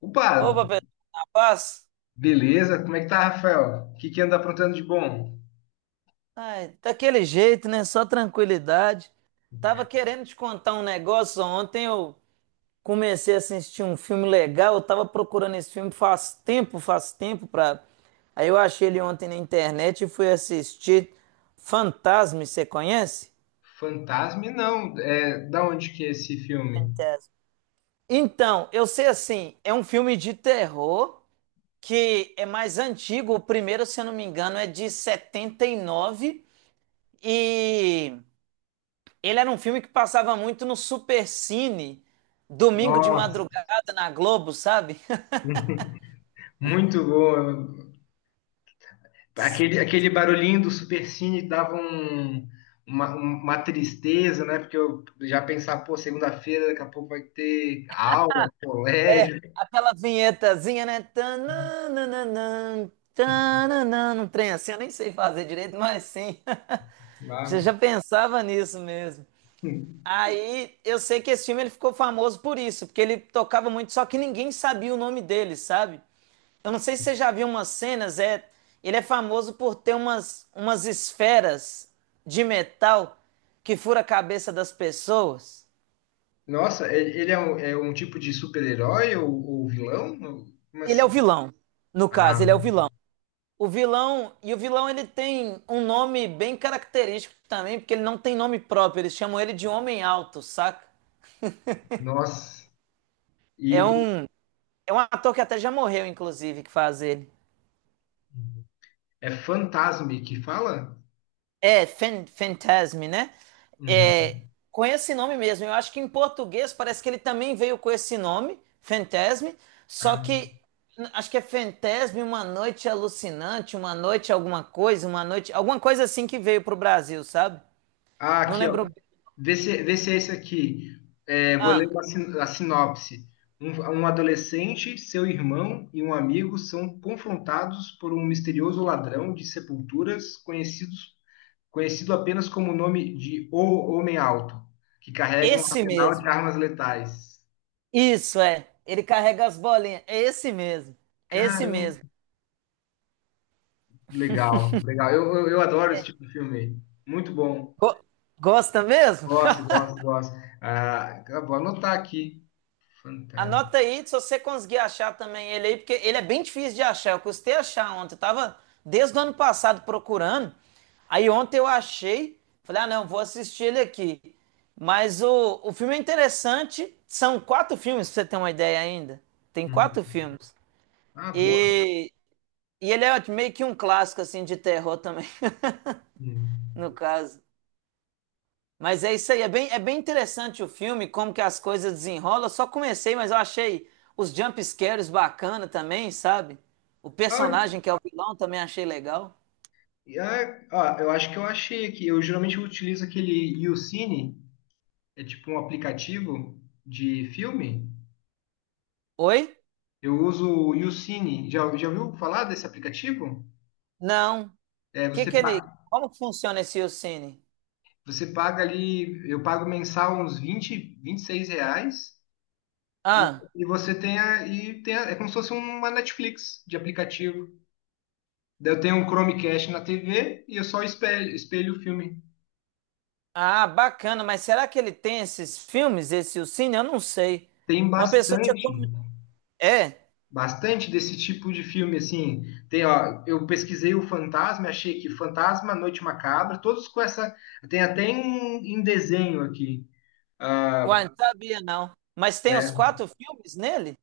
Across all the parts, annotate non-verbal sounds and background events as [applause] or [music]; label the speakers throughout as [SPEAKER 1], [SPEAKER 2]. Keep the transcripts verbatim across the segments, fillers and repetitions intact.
[SPEAKER 1] Opa,
[SPEAKER 2] Opa, pessoal, na paz?
[SPEAKER 1] beleza? Como é que tá, Rafael? O que que anda aprontando de bom?
[SPEAKER 2] Ai, daquele jeito, né? Só tranquilidade. Tava
[SPEAKER 1] É,
[SPEAKER 2] querendo te contar um negócio. Ontem eu comecei a assistir um filme legal. Eu tava procurando esse filme faz tempo, faz tempo pra. Aí eu achei ele ontem na internet e fui assistir Fantasma, você conhece?
[SPEAKER 1] Fantasma? Não. É, da onde que é esse filme?
[SPEAKER 2] Fantasma. Então, eu sei assim, é um filme de terror que é mais antigo. O primeiro, se eu não me engano, é de setenta e nove e ele era um filme que passava muito no Supercine, domingo de
[SPEAKER 1] Nossa,
[SPEAKER 2] madrugada na Globo, sabe? [laughs]
[SPEAKER 1] muito bom. Aquele, aquele barulhinho do Supercine dava um- uma, uma tristeza, né? Porque eu já pensava, pô, segunda-feira daqui a pouco vai ter aula, colégio.
[SPEAKER 2] Aquela vinhetazinha, né? Tananana, tananana, um trem assim, eu nem sei fazer direito, mas sim. [laughs] Já,
[SPEAKER 1] Lá.
[SPEAKER 2] já pensava nisso mesmo. Aí eu sei que esse filme ele ficou famoso por isso, porque ele tocava muito, só que ninguém sabia o nome dele, sabe? Eu não sei se você já viu umas cenas, é, ele é famoso por ter umas, umas esferas de metal que fura a cabeça das pessoas.
[SPEAKER 1] Nossa, e- ele é um, é um tipo de super-herói ou, ou vilão? Como
[SPEAKER 2] Ele é o
[SPEAKER 1] assim?
[SPEAKER 2] vilão, no
[SPEAKER 1] Ah,
[SPEAKER 2] caso, ele é o vilão. O vilão, e o vilão ele tem um nome bem característico também, porque ele não tem nome próprio, eles chamam ele de Homem Alto, saca?
[SPEAKER 1] nossa.
[SPEAKER 2] É
[SPEAKER 1] E,
[SPEAKER 2] um, é um ator que até já morreu, inclusive, que faz ele.
[SPEAKER 1] é Fantasme que fala?
[SPEAKER 2] É, Fan- Fantasm, né?
[SPEAKER 1] Uhum.
[SPEAKER 2] É, com esse nome mesmo. Eu acho que em português parece que ele também veio com esse nome, Fantasm, só
[SPEAKER 1] Ah,
[SPEAKER 2] que n- acho que é Fantasm, uma noite alucinante, uma noite alguma coisa, uma noite, alguma coisa assim que veio pro Brasil, sabe?
[SPEAKER 1] ah,
[SPEAKER 2] Não
[SPEAKER 1] aqui, ó.
[SPEAKER 2] lembro bem.
[SPEAKER 1] Vê se, vê se é esse aqui. É, vou ler
[SPEAKER 2] Ah,
[SPEAKER 1] uma sin- a sinopse. Um, um adolescente, seu irmão e um amigo são confrontados por um misterioso ladrão de sepulturas conhecidos, conhecido apenas como o nome de O Homem Alto, que carrega um
[SPEAKER 2] esse
[SPEAKER 1] arsenal de
[SPEAKER 2] mesmo.
[SPEAKER 1] armas letais.
[SPEAKER 2] Isso é. Ele carrega as bolinhas. É esse mesmo. É esse
[SPEAKER 1] Caramba,
[SPEAKER 2] mesmo.
[SPEAKER 1] legal, legal. Eu, eu, eu adoro esse tipo de filme. Aí. Muito bom.
[SPEAKER 2] Go- gosta mesmo?
[SPEAKER 1] Gosto, gosto,
[SPEAKER 2] [laughs]
[SPEAKER 1] gosto. Ah, vou anotar aqui. Fantasma.
[SPEAKER 2] Anota aí, se você conseguir achar também ele aí, porque ele é bem difícil de achar. Eu custei achar ontem. Eu tava desde o ano passado procurando. Aí ontem eu achei. Falei, ah, não, vou assistir ele aqui. Mas o, o filme é interessante. São quatro filmes, pra você ter uma ideia ainda. Tem quatro
[SPEAKER 1] Hum.
[SPEAKER 2] filmes.
[SPEAKER 1] Ah, boa.
[SPEAKER 2] E, e ele é meio que um clássico, assim, de terror também, [laughs] no
[SPEAKER 1] Hum.
[SPEAKER 2] caso. Mas é isso aí, é bem, é bem interessante o filme, como que as coisas desenrolam. Eu só comecei, mas eu achei os jump scares bacana também, sabe? O
[SPEAKER 1] Ah,
[SPEAKER 2] personagem que é o vilão também achei legal.
[SPEAKER 1] e- ah, ah, eu acho que eu achei aqui. Eu geralmente utilizo aquele YouCine, é tipo um aplicativo de filme.
[SPEAKER 2] Oi?
[SPEAKER 1] Eu uso o YouCine. Já, já ouviu falar desse aplicativo?
[SPEAKER 2] Não.
[SPEAKER 1] É,
[SPEAKER 2] Que
[SPEAKER 1] você,
[SPEAKER 2] que ele,
[SPEAKER 1] pa-
[SPEAKER 2] como que funciona esse Yucine?
[SPEAKER 1] você paga ali, eu pago mensal uns vinte vinte e seis reais e,
[SPEAKER 2] Ah,
[SPEAKER 1] e você tem, a, e tem a- é como se fosse uma Netflix de aplicativo. Daí eu tenho um Chromecast na T V e eu só espelho, espelho o filme.
[SPEAKER 2] ah, bacana, mas será que ele tem esses filmes, esse Yucine? Eu não sei.
[SPEAKER 1] Tem
[SPEAKER 2] Uma pessoa tinha
[SPEAKER 1] bastante.
[SPEAKER 2] como... É,
[SPEAKER 1] Bastante desse tipo de filme, assim. Tem, ó, eu pesquisei o Fantasma, achei que Fantasma, Noite Macabra, todos com essa. Tem até em, em desenho aqui.
[SPEAKER 2] uai,
[SPEAKER 1] Ah,
[SPEAKER 2] não sabia não. Mas tem os
[SPEAKER 1] é,
[SPEAKER 2] quatro filmes nele?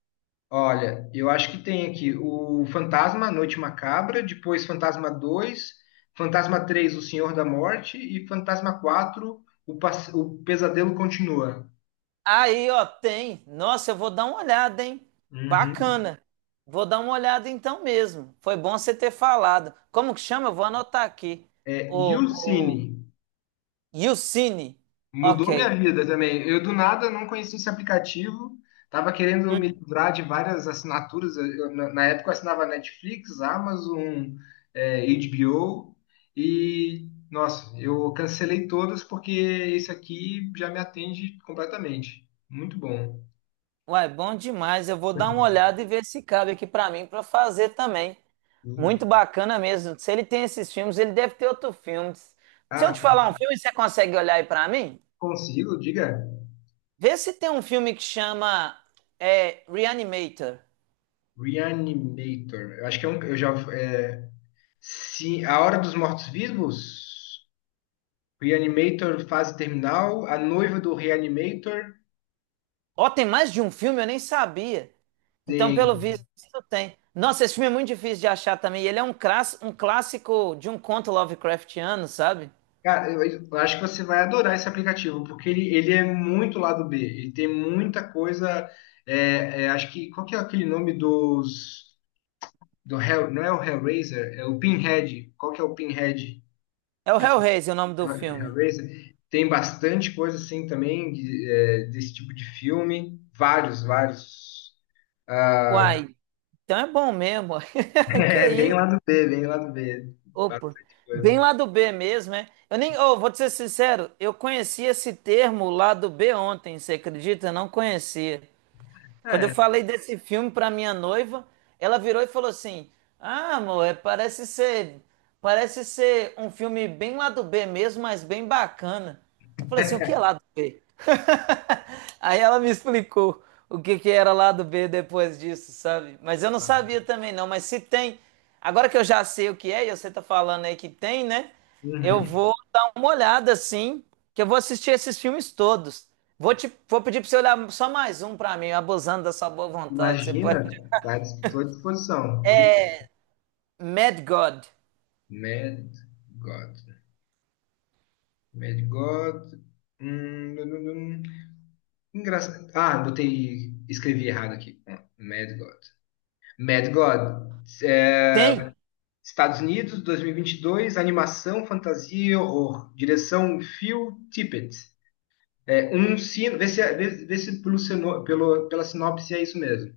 [SPEAKER 1] olha, eu acho que tem aqui o Fantasma, Noite Macabra, depois Fantasma dois, Fantasma três O Senhor da Morte, e Fantasma quatro O, Pass- o Pesadelo Continua.
[SPEAKER 2] Aí, ó, tem. Nossa, eu vou dar uma olhada, hein?
[SPEAKER 1] Uhum.
[SPEAKER 2] Bacana. Vou dar uma olhada então mesmo. Foi bom você ter falado. Como que chama? Eu vou anotar aqui.
[SPEAKER 1] É, e o
[SPEAKER 2] O, o
[SPEAKER 1] Cine?
[SPEAKER 2] Yucine. Ok.
[SPEAKER 1] Mudou minha vida também. Eu do nada não conhecia esse aplicativo, tava querendo me
[SPEAKER 2] Hum.
[SPEAKER 1] livrar de várias assinaturas. Eu, eu, na na época eu assinava Netflix, Amazon, é, H B O e nossa, eu cancelei todas porque esse aqui já me atende completamente. Muito bom.
[SPEAKER 2] Uai, bom demais. Eu vou dar uma olhada e ver se cabe aqui pra mim pra fazer também. Muito
[SPEAKER 1] E-
[SPEAKER 2] bacana mesmo. Se ele tem esses filmes, ele deve ter outros filmes. Se eu
[SPEAKER 1] ah,
[SPEAKER 2] te falar um filme, você consegue olhar aí pra mim?
[SPEAKER 1] consigo, diga.
[SPEAKER 2] Vê se tem um filme que chama é, Reanimator.
[SPEAKER 1] Reanimator. Eu acho que é um, eu já é, sim, A Hora dos Mortos-Vivos. Reanimator fase terminal, a noiva do Reanimator.
[SPEAKER 2] Ó, tem mais de um filme, eu nem sabia. Então,
[SPEAKER 1] Tem.
[SPEAKER 2] pelo visto, tem. Nossa, esse filme é muito difícil de achar também. E ele é um, crass, um clássico de um conto Lovecraftiano, sabe?
[SPEAKER 1] Cara, eu, eu acho que você vai adorar esse aplicativo, porque ele, ele é muito lado B. Ele tem muita coisa. é, é, acho que. Qual que é aquele nome dos. Do Hell, não é o Hellraiser, é o Pinhead. Qual que é o Pinhead?
[SPEAKER 2] É o
[SPEAKER 1] Pin-
[SPEAKER 2] Hellraiser, o nome do filme.
[SPEAKER 1] Hellraiser. Tem bastante coisa assim também de- é, desse tipo de filme. Vários, vários. [laughs]
[SPEAKER 2] Uai, então é bom mesmo. [laughs] Que
[SPEAKER 1] É bem
[SPEAKER 2] isso?
[SPEAKER 1] lado B, bem lado B.
[SPEAKER 2] Opa,
[SPEAKER 1] Bastante
[SPEAKER 2] bem
[SPEAKER 1] coisa.
[SPEAKER 2] lá do bê mesmo, é? Eu nem, oh, vou te ser sincero, eu conheci esse termo lá do bê ontem, você acredita? Eu não conhecia. Quando eu falei desse filme pra minha noiva, ela virou e falou assim: Ah, amor, é- parece ser, parece ser um filme bem lá do B mesmo, mas bem bacana. Eu falei assim: O que é lá do bê? [laughs] Aí ela me explicou o que que era lá do bê depois disso, sabe? Mas eu não sabia também não, mas se tem, agora que eu já sei o que é, e você tá falando aí que tem, né? Eu
[SPEAKER 1] Uhum.
[SPEAKER 2] vou dar uma olhada, sim, que eu vou assistir esses filmes todos. Vou te, vou pedir pra você olhar só mais um pra mim, abusando da sua boa vontade. Você pode.
[SPEAKER 1] Imagina, tá, estou à disposição. Diga.
[SPEAKER 2] É Mad God.
[SPEAKER 1] Mad God. Mad God. Hum, dum, dum, dum. Engraçado. Ah, botei. Escrevi errado aqui. Ah, Mad God. Mad God. É,
[SPEAKER 2] Tem?
[SPEAKER 1] Estados Unidos, dois mil e vinte e dois. Animação, fantasia e horror. Direção Phil Tippett. É, um sino. Vê se, é, vê, vê se pelo, sino- pelo, pela sinopse é isso mesmo.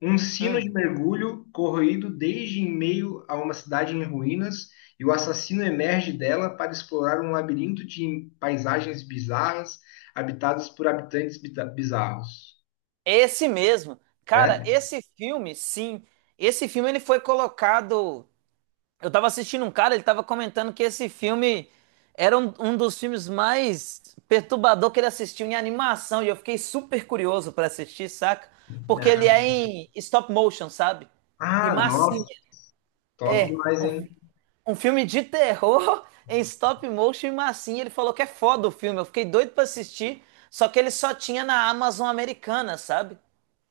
[SPEAKER 1] Um sino de
[SPEAKER 2] Hum,
[SPEAKER 1] mergulho corroído desde em meio a uma cidade em ruínas, e o assassino emerge dela para explorar um labirinto de paisagens bizarras, habitadas por habitantes bita- bizarros.
[SPEAKER 2] esse mesmo. Cara,
[SPEAKER 1] Né?
[SPEAKER 2] esse filme, sim. Esse filme ele foi colocado eu tava assistindo um cara, ele tava comentando que esse filme era um, um dos filmes mais perturbador que ele assistiu em animação, e eu fiquei super curioso pra assistir, saca? Porque ele é em stop motion, sabe? E
[SPEAKER 1] Ah,
[SPEAKER 2] massinha.
[SPEAKER 1] nossa, top
[SPEAKER 2] É,
[SPEAKER 1] demais, hein?
[SPEAKER 2] um, um filme de terror [laughs] em stop motion e massinha. Ele falou que é foda o filme, eu fiquei doido pra assistir, só que ele só tinha na Amazon americana, sabe?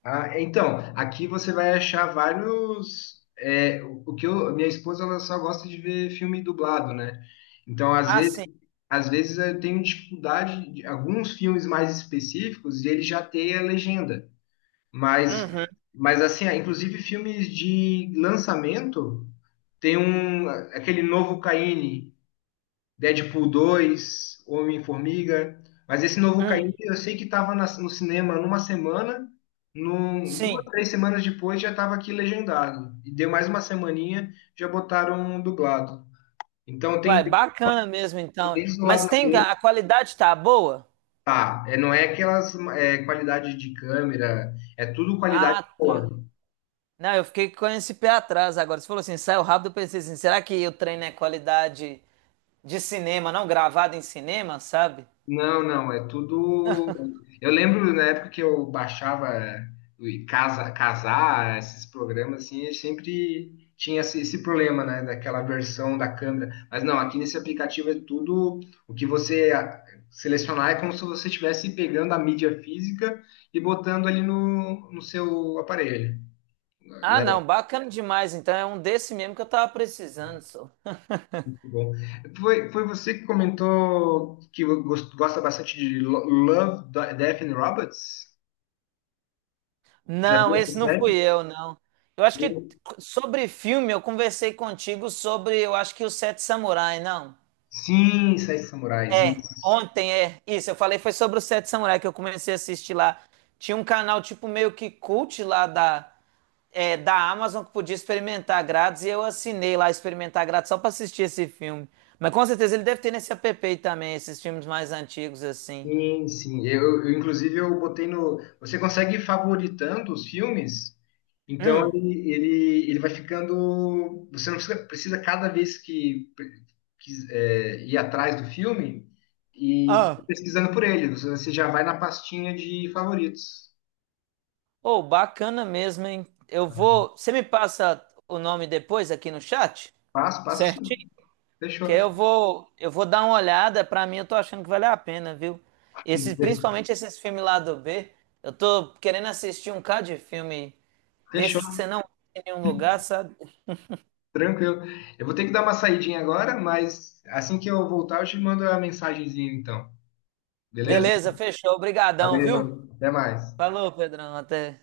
[SPEAKER 1] Ah, então, aqui você vai achar vários. É, o o que eu, minha esposa ela só gosta de ver filme dublado, né? Então, às
[SPEAKER 2] Ah,
[SPEAKER 1] vezes,
[SPEAKER 2] sim.
[SPEAKER 1] às vezes eu tenho dificuldade de alguns filmes mais específicos e ele já tem a legenda. Mas,
[SPEAKER 2] Uhum,
[SPEAKER 1] mas assim, ah, inclusive filmes de lançamento, tem um aquele novo Caine Deadpool dois, Homem-Formiga. Mas esse novo
[SPEAKER 2] uhum.
[SPEAKER 1] Caim, eu sei que estava no cinema numa semana, num, duas,
[SPEAKER 2] Sim.
[SPEAKER 1] três semanas depois já estava aqui legendado. E deu mais uma semaninha, já botaram um dublado. Então tem
[SPEAKER 2] Uai, bacana mesmo então.
[SPEAKER 1] desde do
[SPEAKER 2] Mas
[SPEAKER 1] lado
[SPEAKER 2] tem
[SPEAKER 1] ruim,
[SPEAKER 2] a a qualidade tá boa?
[SPEAKER 1] tá? É, não é aquelas é, qualidade de câmera, é tudo qualidade
[SPEAKER 2] Ah, tá.
[SPEAKER 1] boa.
[SPEAKER 2] Não, eu fiquei com esse pé atrás agora. Você falou assim, saiu rápido, eu pensei assim, será que o treino é qualidade de cinema, não gravado em cinema, sabe?
[SPEAKER 1] Não, não, é tudo. Eu lembro na época que eu baixava o casa, casar, esses programas assim, eu sempre tinha esse, esse problema, né, daquela versão da câmera. Mas não, aqui nesse aplicativo é tudo o que você a- selecionar é como se você estivesse pegando a mídia física e botando ali no, no seu aparelho,
[SPEAKER 2] Ah,
[SPEAKER 1] né?
[SPEAKER 2] não, bacana demais. Então é um desse mesmo que eu tava precisando, só. [laughs]
[SPEAKER 1] Muito bom. Foi, foi você que comentou que gos- gosta bastante de Lo- Love, Death and Robots? Já
[SPEAKER 2] Não,
[SPEAKER 1] viu essa
[SPEAKER 2] esse não fui
[SPEAKER 1] série?
[SPEAKER 2] eu, não. Eu acho que
[SPEAKER 1] Eu...
[SPEAKER 2] sobre filme eu conversei contigo sobre, eu acho que o Sete Samurai, não?
[SPEAKER 1] Sim, Sete Samurais,
[SPEAKER 2] É,
[SPEAKER 1] isso.
[SPEAKER 2] ontem é. Isso, eu falei foi sobre o Sete Samurai que eu comecei a assistir lá. Tinha um canal tipo meio que cult lá da é, da Amazon que podia experimentar grátis e eu assinei lá experimentar grátis só pra assistir esse filme. Mas com certeza ele deve ter nesse app aí também, esses filmes mais antigos assim.
[SPEAKER 1] Sim, sim. Eu, eu, inclusive, eu botei no. Você consegue ir favoritando os filmes, então
[SPEAKER 2] Hum.
[SPEAKER 1] ele, ele, ele vai ficando. Você não precisa, precisa cada vez que, que é, ir atrás do filme e fica
[SPEAKER 2] Ah,
[SPEAKER 1] pesquisando por ele. Você, você já vai na pastinha de favoritos.
[SPEAKER 2] oh, bacana mesmo, hein? Eu vou. Você me passa o nome depois aqui no chat?
[SPEAKER 1] Passo, passo
[SPEAKER 2] Certinho?
[SPEAKER 1] sim. Fechou.
[SPEAKER 2] Que aí eu vou, eu vou dar uma olhada. Pra mim, eu tô achando que vale a pena, viu? Esse, principalmente esses filmes lá do bê. Eu tô querendo assistir um cara de filme desses que
[SPEAKER 1] Fechou,
[SPEAKER 2] você não tem em nenhum lugar, sabe?
[SPEAKER 1] tranquilo. Eu vou ter que dar uma saidinha agora, mas assim que eu voltar, eu te mando a mensagenzinha, então. Beleza?
[SPEAKER 2] Beleza, fechou. Obrigadão, viu?
[SPEAKER 1] Valeu, até mais.
[SPEAKER 2] Falou, Pedrão. Até.